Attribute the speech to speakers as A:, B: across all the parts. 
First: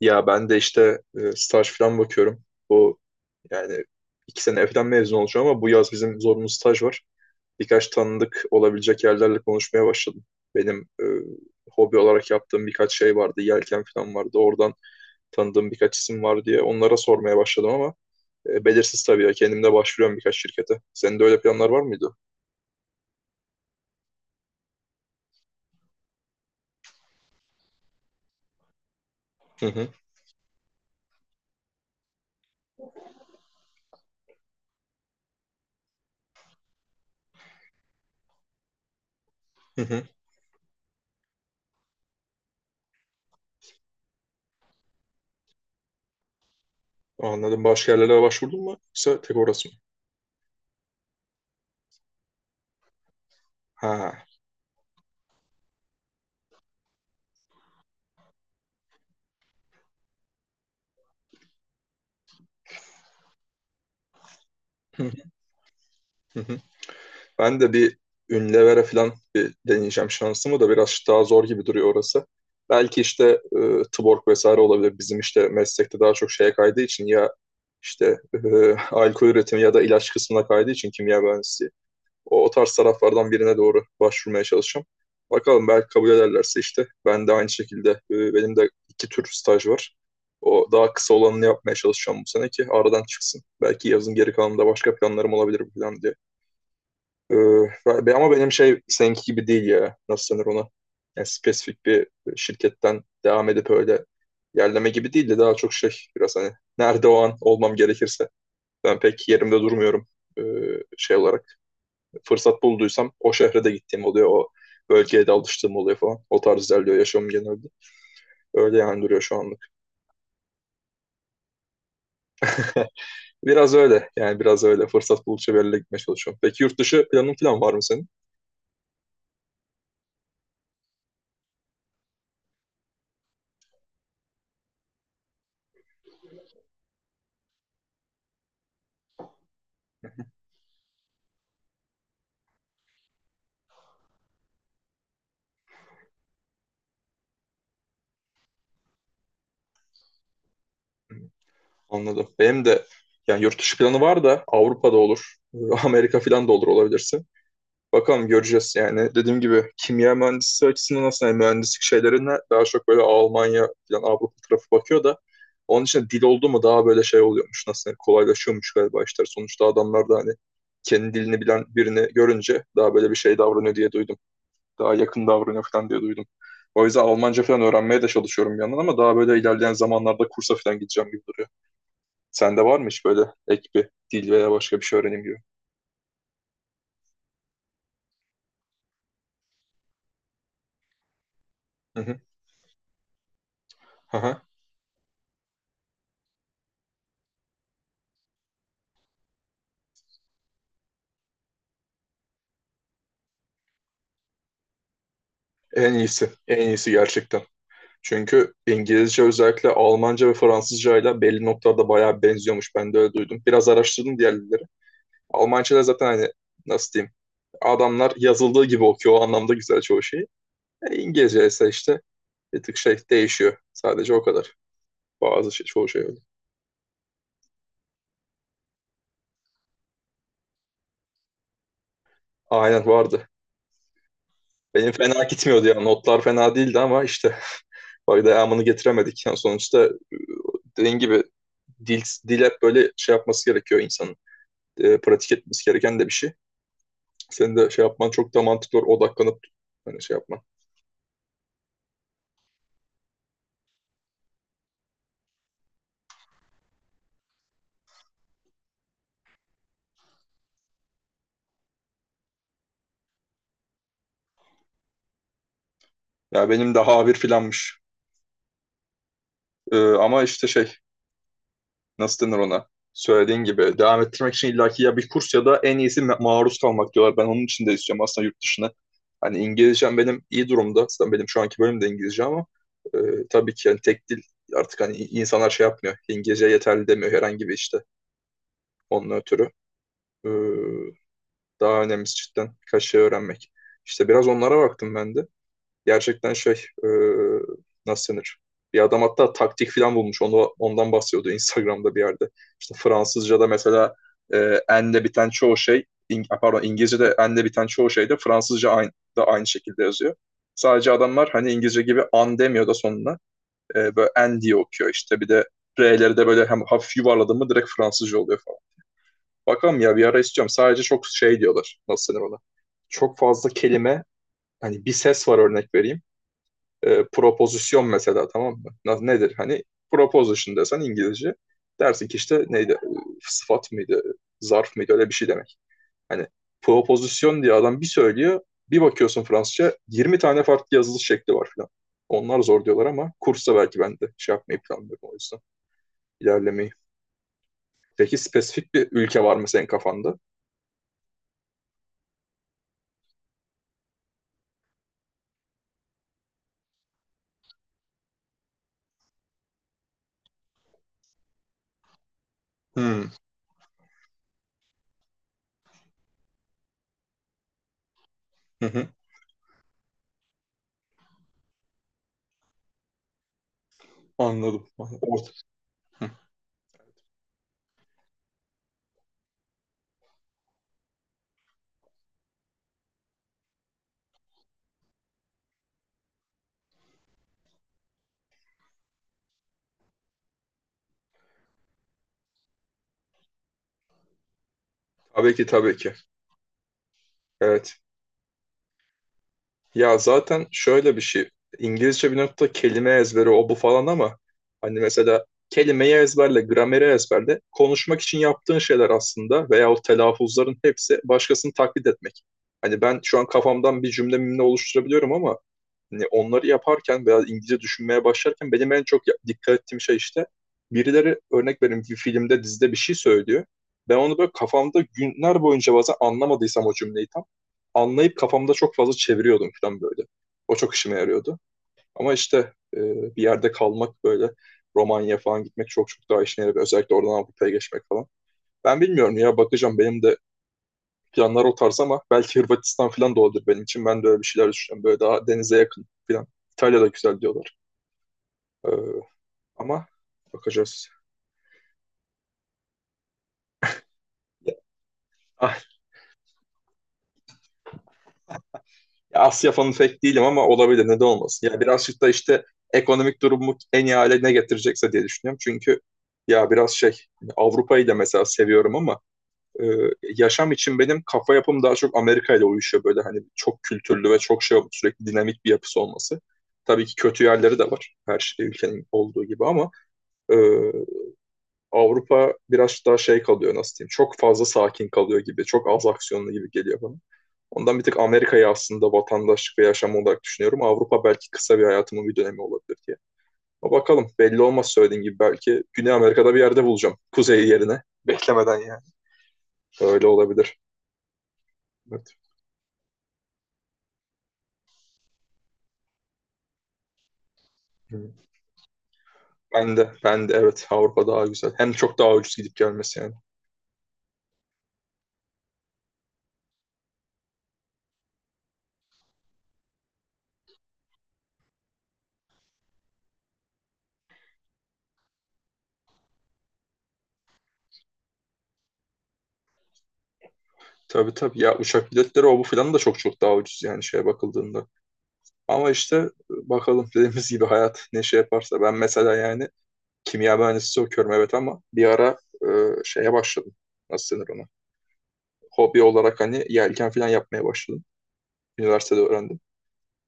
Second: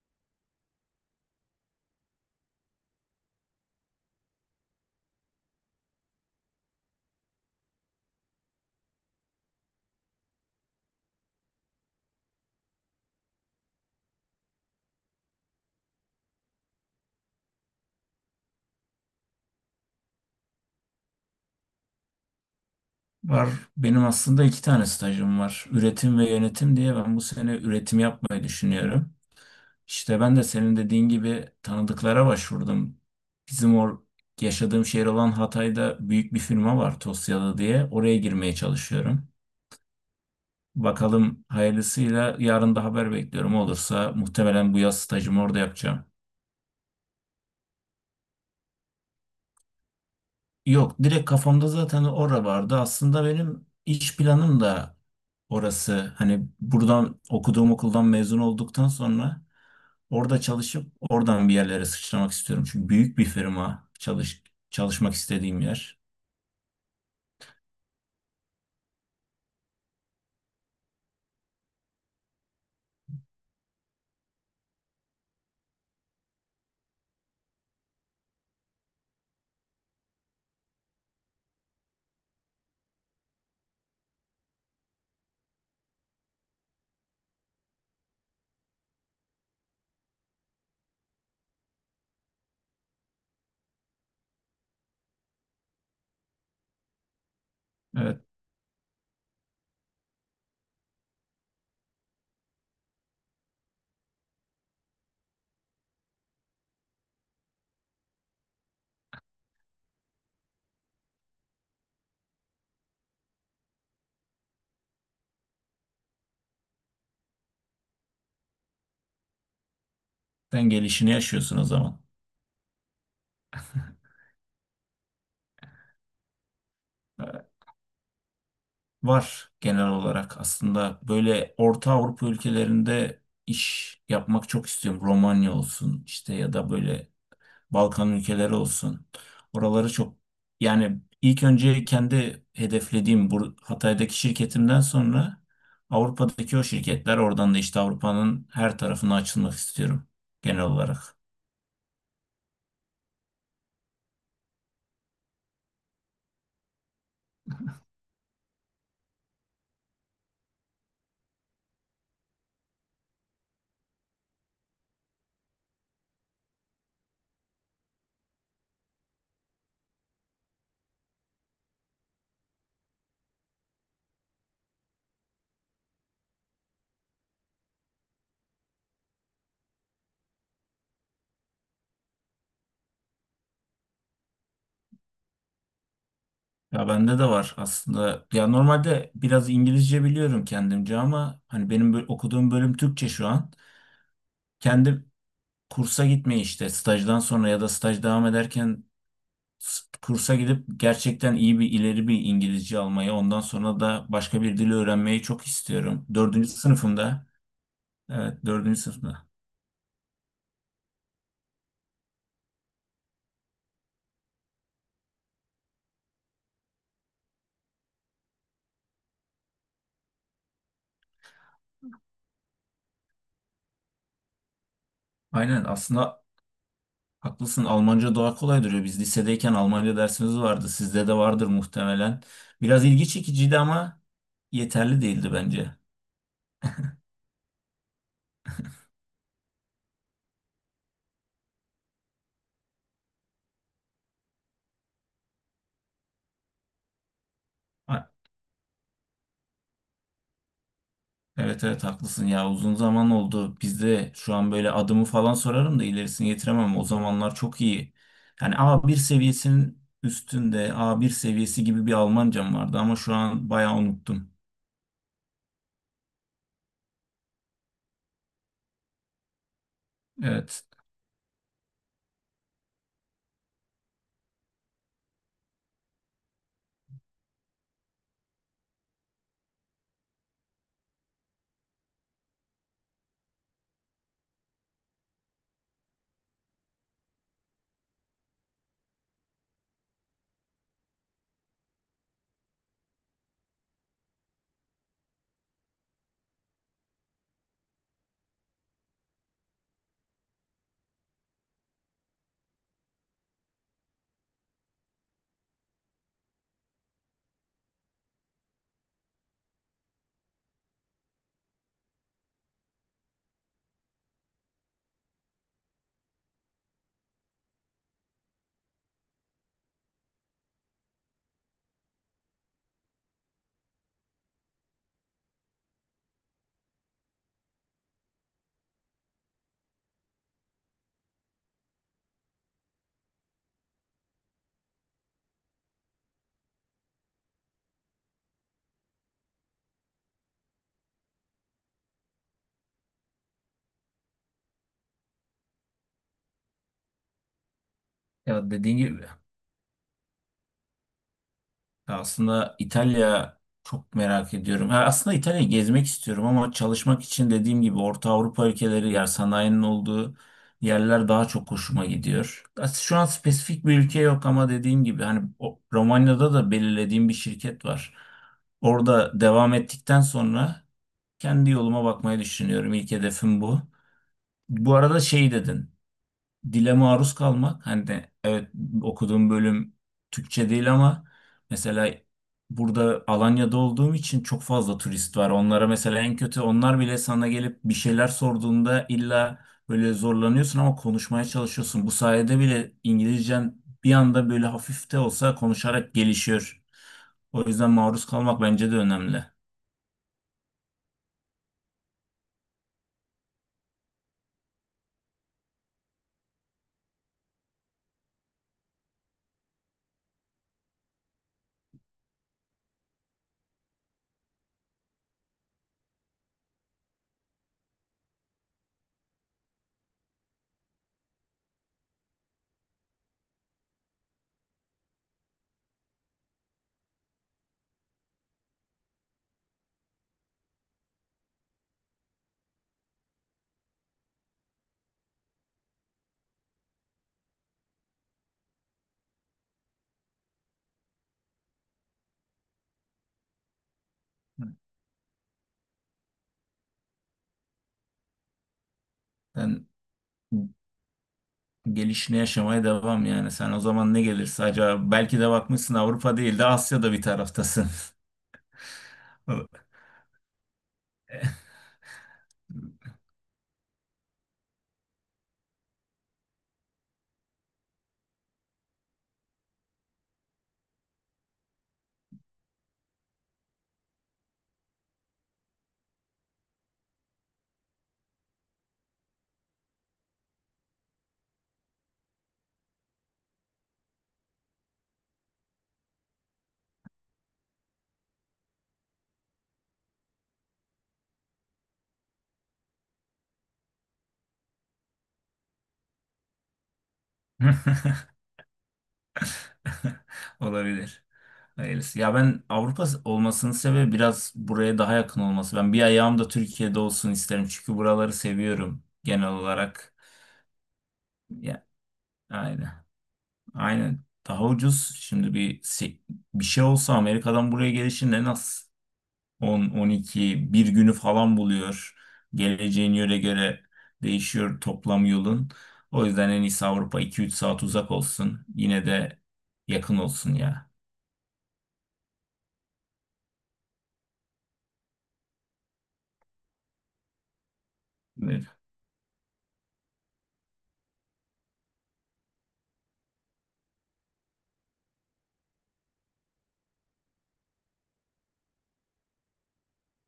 A: Ya ben de işte staj falan bakıyorum. Bu yani iki sene falan mezun olacağım ama bu yaz bizim zorunlu staj var. Birkaç tanıdık olabilecek yerlerle konuşmaya başladım. Benim hobi olarak yaptığım birkaç şey vardı. Yelken falan vardı. Oradan tanıdığım birkaç isim var diye onlara sormaya başladım ama belirsiz tabii ya. Kendim de başvuruyorum birkaç şirkete. Senin de öyle planlar var mıydı?
B: Var. Benim aslında iki tane stajım var. Üretim ve yönetim diye ben bu sene üretim yapmayı düşünüyorum.
A: Hı hı,
B: İşte ben de senin dediğin gibi tanıdıklara başvurdum. Bizim or Yaşadığım şehir olan Hatay'da büyük bir firma var, Tosyalı diye. Oraya girmeye çalışıyorum.
A: hı hı.
B: Bakalım hayırlısıyla, yarın da haber bekliyorum. Olursa muhtemelen bu yaz stajımı orada yapacağım.
A: Anladım. Başka yerlere başvurdun mu? Yoksa tek orası mı?
B: Yok, direkt kafamda zaten ora vardı. Aslında benim iş
A: Ha.
B: planım da orası. Hani buradan okuduğum okuldan mezun olduktan sonra orada çalışıp oradan bir yerlere sıçramak istiyorum. Çünkü büyük bir firma, çalışmak istediğim yer.
A: Ben de bir Unilever'e falan bir deneyeceğim şansımı, da biraz daha zor gibi duruyor orası. Belki işte Tuborg vesaire olabilir. Bizim işte meslekte daha çok şeye kaydığı için ya işte alkol üretimi ya da ilaç kısmına kaydığı için kimya mühendisliği. O tarz taraflardan birine doğru başvurmaya çalışacağım. Bakalım belki kabul ederlerse işte ben de aynı şekilde benim de iki tür staj var. O daha kısa olanını yapmaya çalışacağım bu sene ki aradan çıksın. Belki yazın geri kalanında başka planlarım olabilir bu plan diye. Ee,
B: Evet.
A: ama benim şey seninki gibi değil ya. Nasıl denir ona? Yani spesifik bir şirketten devam edip öyle yerleme gibi değil de daha çok şey biraz hani nerede o an olmam gerekirse. Ben pek yerimde durmuyorum ee, şey olarak. Fırsat bulduysam o şehre de gittiğim oluyor. O bölgeye de alıştığım oluyor falan. O tarz ilerliyor yaşamım genelde. Öyle yani duruyor şu anlık.
B: Sen gelişini yaşıyorsun o zaman.
A: Biraz öyle yani biraz öyle. Fırsat buldukça bir yerlere gitmeye çalışıyorum. Peki yurt dışı planın
B: Ee,
A: falan var mı senin?
B: Var genel olarak. Aslında böyle Orta Avrupa ülkelerinde iş yapmak çok istiyorum. Romanya olsun işte, ya da böyle Balkan ülkeleri olsun. Oraları çok, yani ilk önce kendi hedeflediğim bu Hatay'daki şirketimden sonra Avrupa'daki o şirketler, oradan da işte Avrupa'nın her tarafına açılmak istiyorum genel olarak.
A: Anladım. Benim de yani yurt dışı planı var da Avrupa'da olur. Amerika falan da olur olabilirsin. Bakalım göreceğiz yani. Dediğim gibi kimya mühendisi açısından aslında yani mühendislik şeylerine daha çok böyle Almanya falan Avrupa tarafı bakıyor da onun için dil oldu mu daha böyle şey oluyormuş. Nasıl yani kolaylaşıyormuş galiba işler. Sonuçta adamlar da hani kendi dilini bilen birini görünce daha böyle bir şey davranıyor diye duydum. Daha yakın davranıyor falan diye duydum. O yüzden Almanca falan öğrenmeye de çalışıyorum bir yandan ama daha böyle ilerleyen zamanlarda kursa falan gideceğim gibi duruyor. Sende var mı hiç böyle ek bir dil veya başka bir şey öğrenim gibi?
B: Ya bende de var aslında. Ya normalde biraz İngilizce biliyorum kendimce, ama hani benim
A: Hı hı.
B: okuduğum bölüm Türkçe şu an.
A: Aha.
B: Kendi kursa gitmeyi işte stajdan sonra ya da staj devam ederken kursa gidip gerçekten iyi bir, ileri bir İngilizce almayı, ondan sonra da başka bir dili öğrenmeyi çok
A: En
B: istiyorum.
A: iyisi.
B: Dördüncü
A: En iyisi
B: sınıfımda.
A: gerçekten.
B: Evet,
A: Çünkü
B: dördüncü
A: İngilizce
B: sınıfta.
A: özellikle Almanca ve Fransızca ile belli noktalarda bayağı benziyormuş. Ben de öyle duydum. Biraz araştırdım diğer dilleri. Almanca'da zaten hani nasıl diyeyim? Adamlar yazıldığı gibi okuyor. O anlamda güzel çoğu şeyi. İngilizce ise işte bir tık şey değişiyor. Sadece o kadar. Bazı şey,
B: Aynen,
A: çoğu şey öyle.
B: aslında haklısın. Almanca daha kolay duruyor. Biz lisedeyken Almanca dersimiz vardı. Sizde de vardır muhtemelen. Biraz
A: Aynen
B: ilgi
A: vardı.
B: çekiciydi ama
A: Benim
B: yeterli
A: fena
B: değildi
A: gitmiyordu ya.
B: bence.
A: Notlar fena değildi ama işte bak devamını getiremedik. Yani sonuçta dediğin gibi dil, dil hep böyle şey yapması gerekiyor insanın. Pratik etmesi gereken de bir şey. Senin de şey yapman
B: Ha,
A: çok da mantıklı olur. Odaklanıp hani şey yapman.
B: evet evet, haklısın ya. Uzun zaman oldu. Bizde şu an böyle adımı falan sorarım da ilerisini getiremem. O zamanlar çok iyi. Yani A bir seviyesinin üstünde, A bir seviyesi gibi bir Almancam vardı, ama şu an bayağı unuttum.
A: Ya benim daha A1 filanmış. Ama işte
B: Evet.
A: şey nasıl denir ona? Söylediğin gibi devam ettirmek için illaki ya bir kurs ya da en iyisi maruz kalmak diyorlar. Ben onun için de istiyorum aslında yurt dışına. Hani İngilizcem benim iyi durumda. Aslında benim şu anki bölüm de İngilizce ama e, tabii ki yani tek dil artık hani insanlar şey yapmıyor. İngilizce yeterli demiyor herhangi bir işte onun ötürü. E, Daha önemlisi cidden birkaç şey öğrenmek. İşte biraz onlara baktım ben de. Gerçekten şey nasıl denir? Bir adam hatta taktik falan bulmuş. Ondan bahsediyordu Instagram'da bir yerde. İşte Fransızca'da mesela e, enle biten çoğu şey pardon, İngilizce'de enle biten çoğu şey de Fransızca da aynı şekilde yazıyor. Sadece adamlar hani İngilizce gibi an demiyor da sonuna. Böyle en diye okuyor işte. Bir de R'leri de böyle hem hafif yuvarladım mı direkt Fransızca oluyor falan. Bakalım ya bir ara isteyeceğim. Sadece çok şey diyorlar. Nasıl denir ona? Çok fazla kelime hani bir ses var örnek vereyim. Propozisyon mesela, tamam mı? Nedir? Hani proposition desen İngilizce dersin ki işte neydi? Sıfat mıydı? Zarf mıydı? Öyle bir şey demek. Hani propozisyon diye adam bir söylüyor. Bir bakıyorsun Fransızca 20 tane farklı yazılış şekli var falan. Onlar zor diyorlar ama kursa belki ben de şey yapmayı planlıyorum o yüzden. İlerlemeyi. Peki
B: Ya,
A: spesifik
B: dediğin
A: bir
B: gibi.
A: ülke var mı senin kafanda?
B: Ya aslında İtalya çok merak ediyorum. Ha, aslında İtalya'yı gezmek istiyorum, ama çalışmak için dediğim gibi Orta Avrupa ülkeleri, yer sanayinin olduğu yerler daha çok hoşuma gidiyor. Aslında şu an
A: Hmm.
B: spesifik bir ülke yok, ama dediğim gibi hani Romanya'da da belirlediğim bir şirket var.
A: Hı hı.
B: Orada devam ettikten sonra kendi yoluma bakmayı düşünüyorum. İlk hedefim bu.
A: Anladım.
B: Bu arada
A: Orta.
B: şey dedin,
A: Hı.
B: dile maruz kalmak hani, de evet, okuduğum bölüm Türkçe değil ama mesela burada Alanya'da olduğum için çok fazla turist var. Onlara mesela en kötü onlar bile sana gelip bir şeyler sorduğunda illa böyle zorlanıyorsun ama konuşmaya çalışıyorsun. Bu sayede bile İngilizcen bir anda böyle, hafif de
A: Tabii
B: olsa,
A: ki, tabii ki.
B: konuşarak gelişiyor. O yüzden
A: Evet.
B: maruz kalmak bence de önemli.
A: Ya zaten şöyle bir şey. İngilizce bir nokta kelime ezberi o bu falan ama hani mesela kelimeyi ezberle, grameri ezberle. Konuşmak için yaptığın şeyler aslında veya o telaffuzların hepsi başkasını taklit etmek. Hani ben şu an kafamdan bir cümle mimle oluşturabiliyorum ama hani onları yaparken veya İngilizce düşünmeye başlarken benim en çok dikkat ettiğim şey işte birileri örnek vereyim bir filmde dizide bir şey söylüyor. Ben onu böyle kafamda günler boyunca bazen anlamadıysam o cümleyi tam anlayıp kafamda çok fazla çeviriyordum falan böyle. O çok işime yarıyordu. Ama işte bir yerde kalmak böyle Romanya falan gitmek çok çok daha işine yarıyor. Özellikle oradan Avrupa'ya geçmek falan. Ben bilmiyorum ya bakacağım, benim de planlar o tarz ama belki Hırvatistan falan da olabilir benim için. Ben de öyle bir şeyler düşünüyorum. Böyle daha denize yakın falan. İtalya güzel diyorlar. Ee,
B: Ben
A: ama bakacağız.
B: gelişini yaşamaya devam yani. Sen o zaman ne gelirse,
A: Ya,
B: acaba belki de
A: ah,
B: bakmışsın Avrupa değil de Asya'da bir taraftasın.
A: ya Asya fanı pek değilim ama olabilir. Neden olmasın? Ya birazcık da işte ekonomik durumu en iyi hale ne getirecekse diye düşünüyorum. Çünkü ya biraz şey hani Avrupa'yı da mesela seviyorum ama e, yaşam için benim kafa yapım daha çok Amerika ile uyuşuyor, böyle hani çok kültürlü ve çok şey sürekli dinamik bir yapısı olması. Tabii ki kötü yerleri de var her şey ülkenin olduğu gibi ama e, Avrupa biraz daha şey kalıyor, nasıl diyeyim, çok fazla sakin kalıyor gibi, çok az aksiyonlu gibi geliyor bana. Ondan bir tık Amerika'yı aslında vatandaşlık ve yaşam olarak düşünüyorum. Avrupa belki kısa bir hayatımın bir dönemi olabilir diye. Ama bakalım belli olmaz, söylediğin gibi belki Güney Amerika'da bir yerde bulacağım. Kuzey yerine. Beklemeden yani. Öyle olabilir.
B: Olabilir. Hayırlısı. Ya,
A: Evet.
B: ben Avrupa olmasının sebebi biraz buraya daha yakın olması. Ben bir ayağım da Türkiye'de olsun isterim. Çünkü buraları seviyorum genel olarak.
A: Ben de evet, Avrupa daha güzel.
B: Ya,
A: Hem çok daha ucuz gidip
B: aynen.
A: gelmesi yani.
B: Aynen. Daha ucuz. Şimdi bir şey olsa Amerika'dan buraya gelişin en az 10, 12, bir günü falan buluyor. Geleceğin yöre göre değişiyor, toplam yolun. O yüzden en iyisi Avrupa 2-3 saat uzak olsun. Yine de yakın olsun ya.
A: Tabii tabii, ya uçak biletleri o bu filan da çok çok daha ucuz yani şeye bakıldığında. Ama işte bakalım dediğimiz gibi hayat ne şey
B: Evet.
A: yaparsa. Ben mesela yani kimya mühendisi okuyorum evet ama bir ara e, şeye başladım. Nasıl denir ona? Hobi olarak hani yelken falan yapmaya başladım. Üniversitede öğrendim.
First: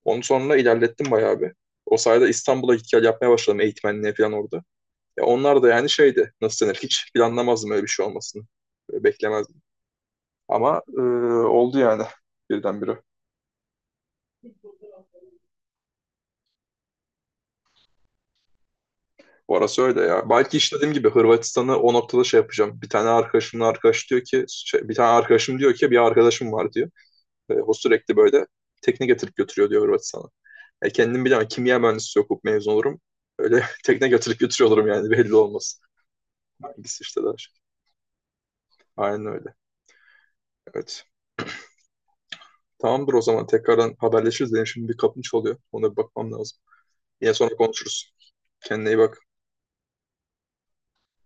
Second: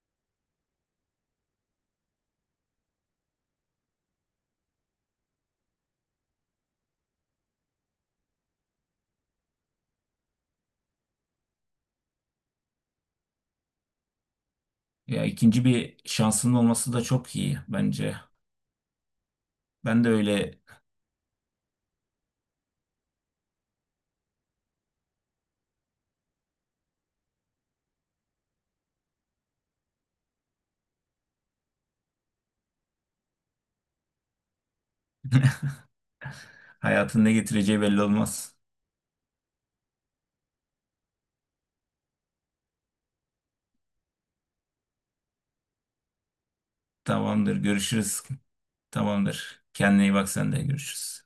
A: Onun sonra ilerlettim bayağı bir. O sayede İstanbul'a git gel yapmaya başladım eğitmenliğe falan orada. Ya onlar da yani şeydi, nasıl denir, hiç planlamazdım öyle bir şey olmasını. Böyle beklemezdim. Ama oldu yani birdenbire.
B: Ya, ikinci bir şansının olması da çok iyi bence.
A: Orası öyle
B: Ben de
A: ya. Belki
B: öyle,
A: işte dediğim gibi Hırvatistan'ı o noktada şey yapacağım. Bir tane arkadaşım diyor ki bir arkadaşım var diyor. O sürekli böyle tekne getirip götürüyor diyor Hırvatistan'a. Kendim bilemem. Kimya mühendisi okup mezun olurum. Öyle tekne getirip götürüyor olurum yani belli olmaz. Hangisi işte
B: hayatın ne
A: daha şey.
B: getireceği belli olmaz.
A: Aynen öyle. Evet. Tamamdır, o zaman tekrardan haberleşiriz. Benim şimdi bir kapım çalıyor. Ona bir bakmam lazım. Yine sonra
B: Tamamdır,
A: konuşuruz.
B: görüşürüz.
A: Kendine iyi bak.
B: Tamamdır. Kendine iyi bak, sen de görüşürüz.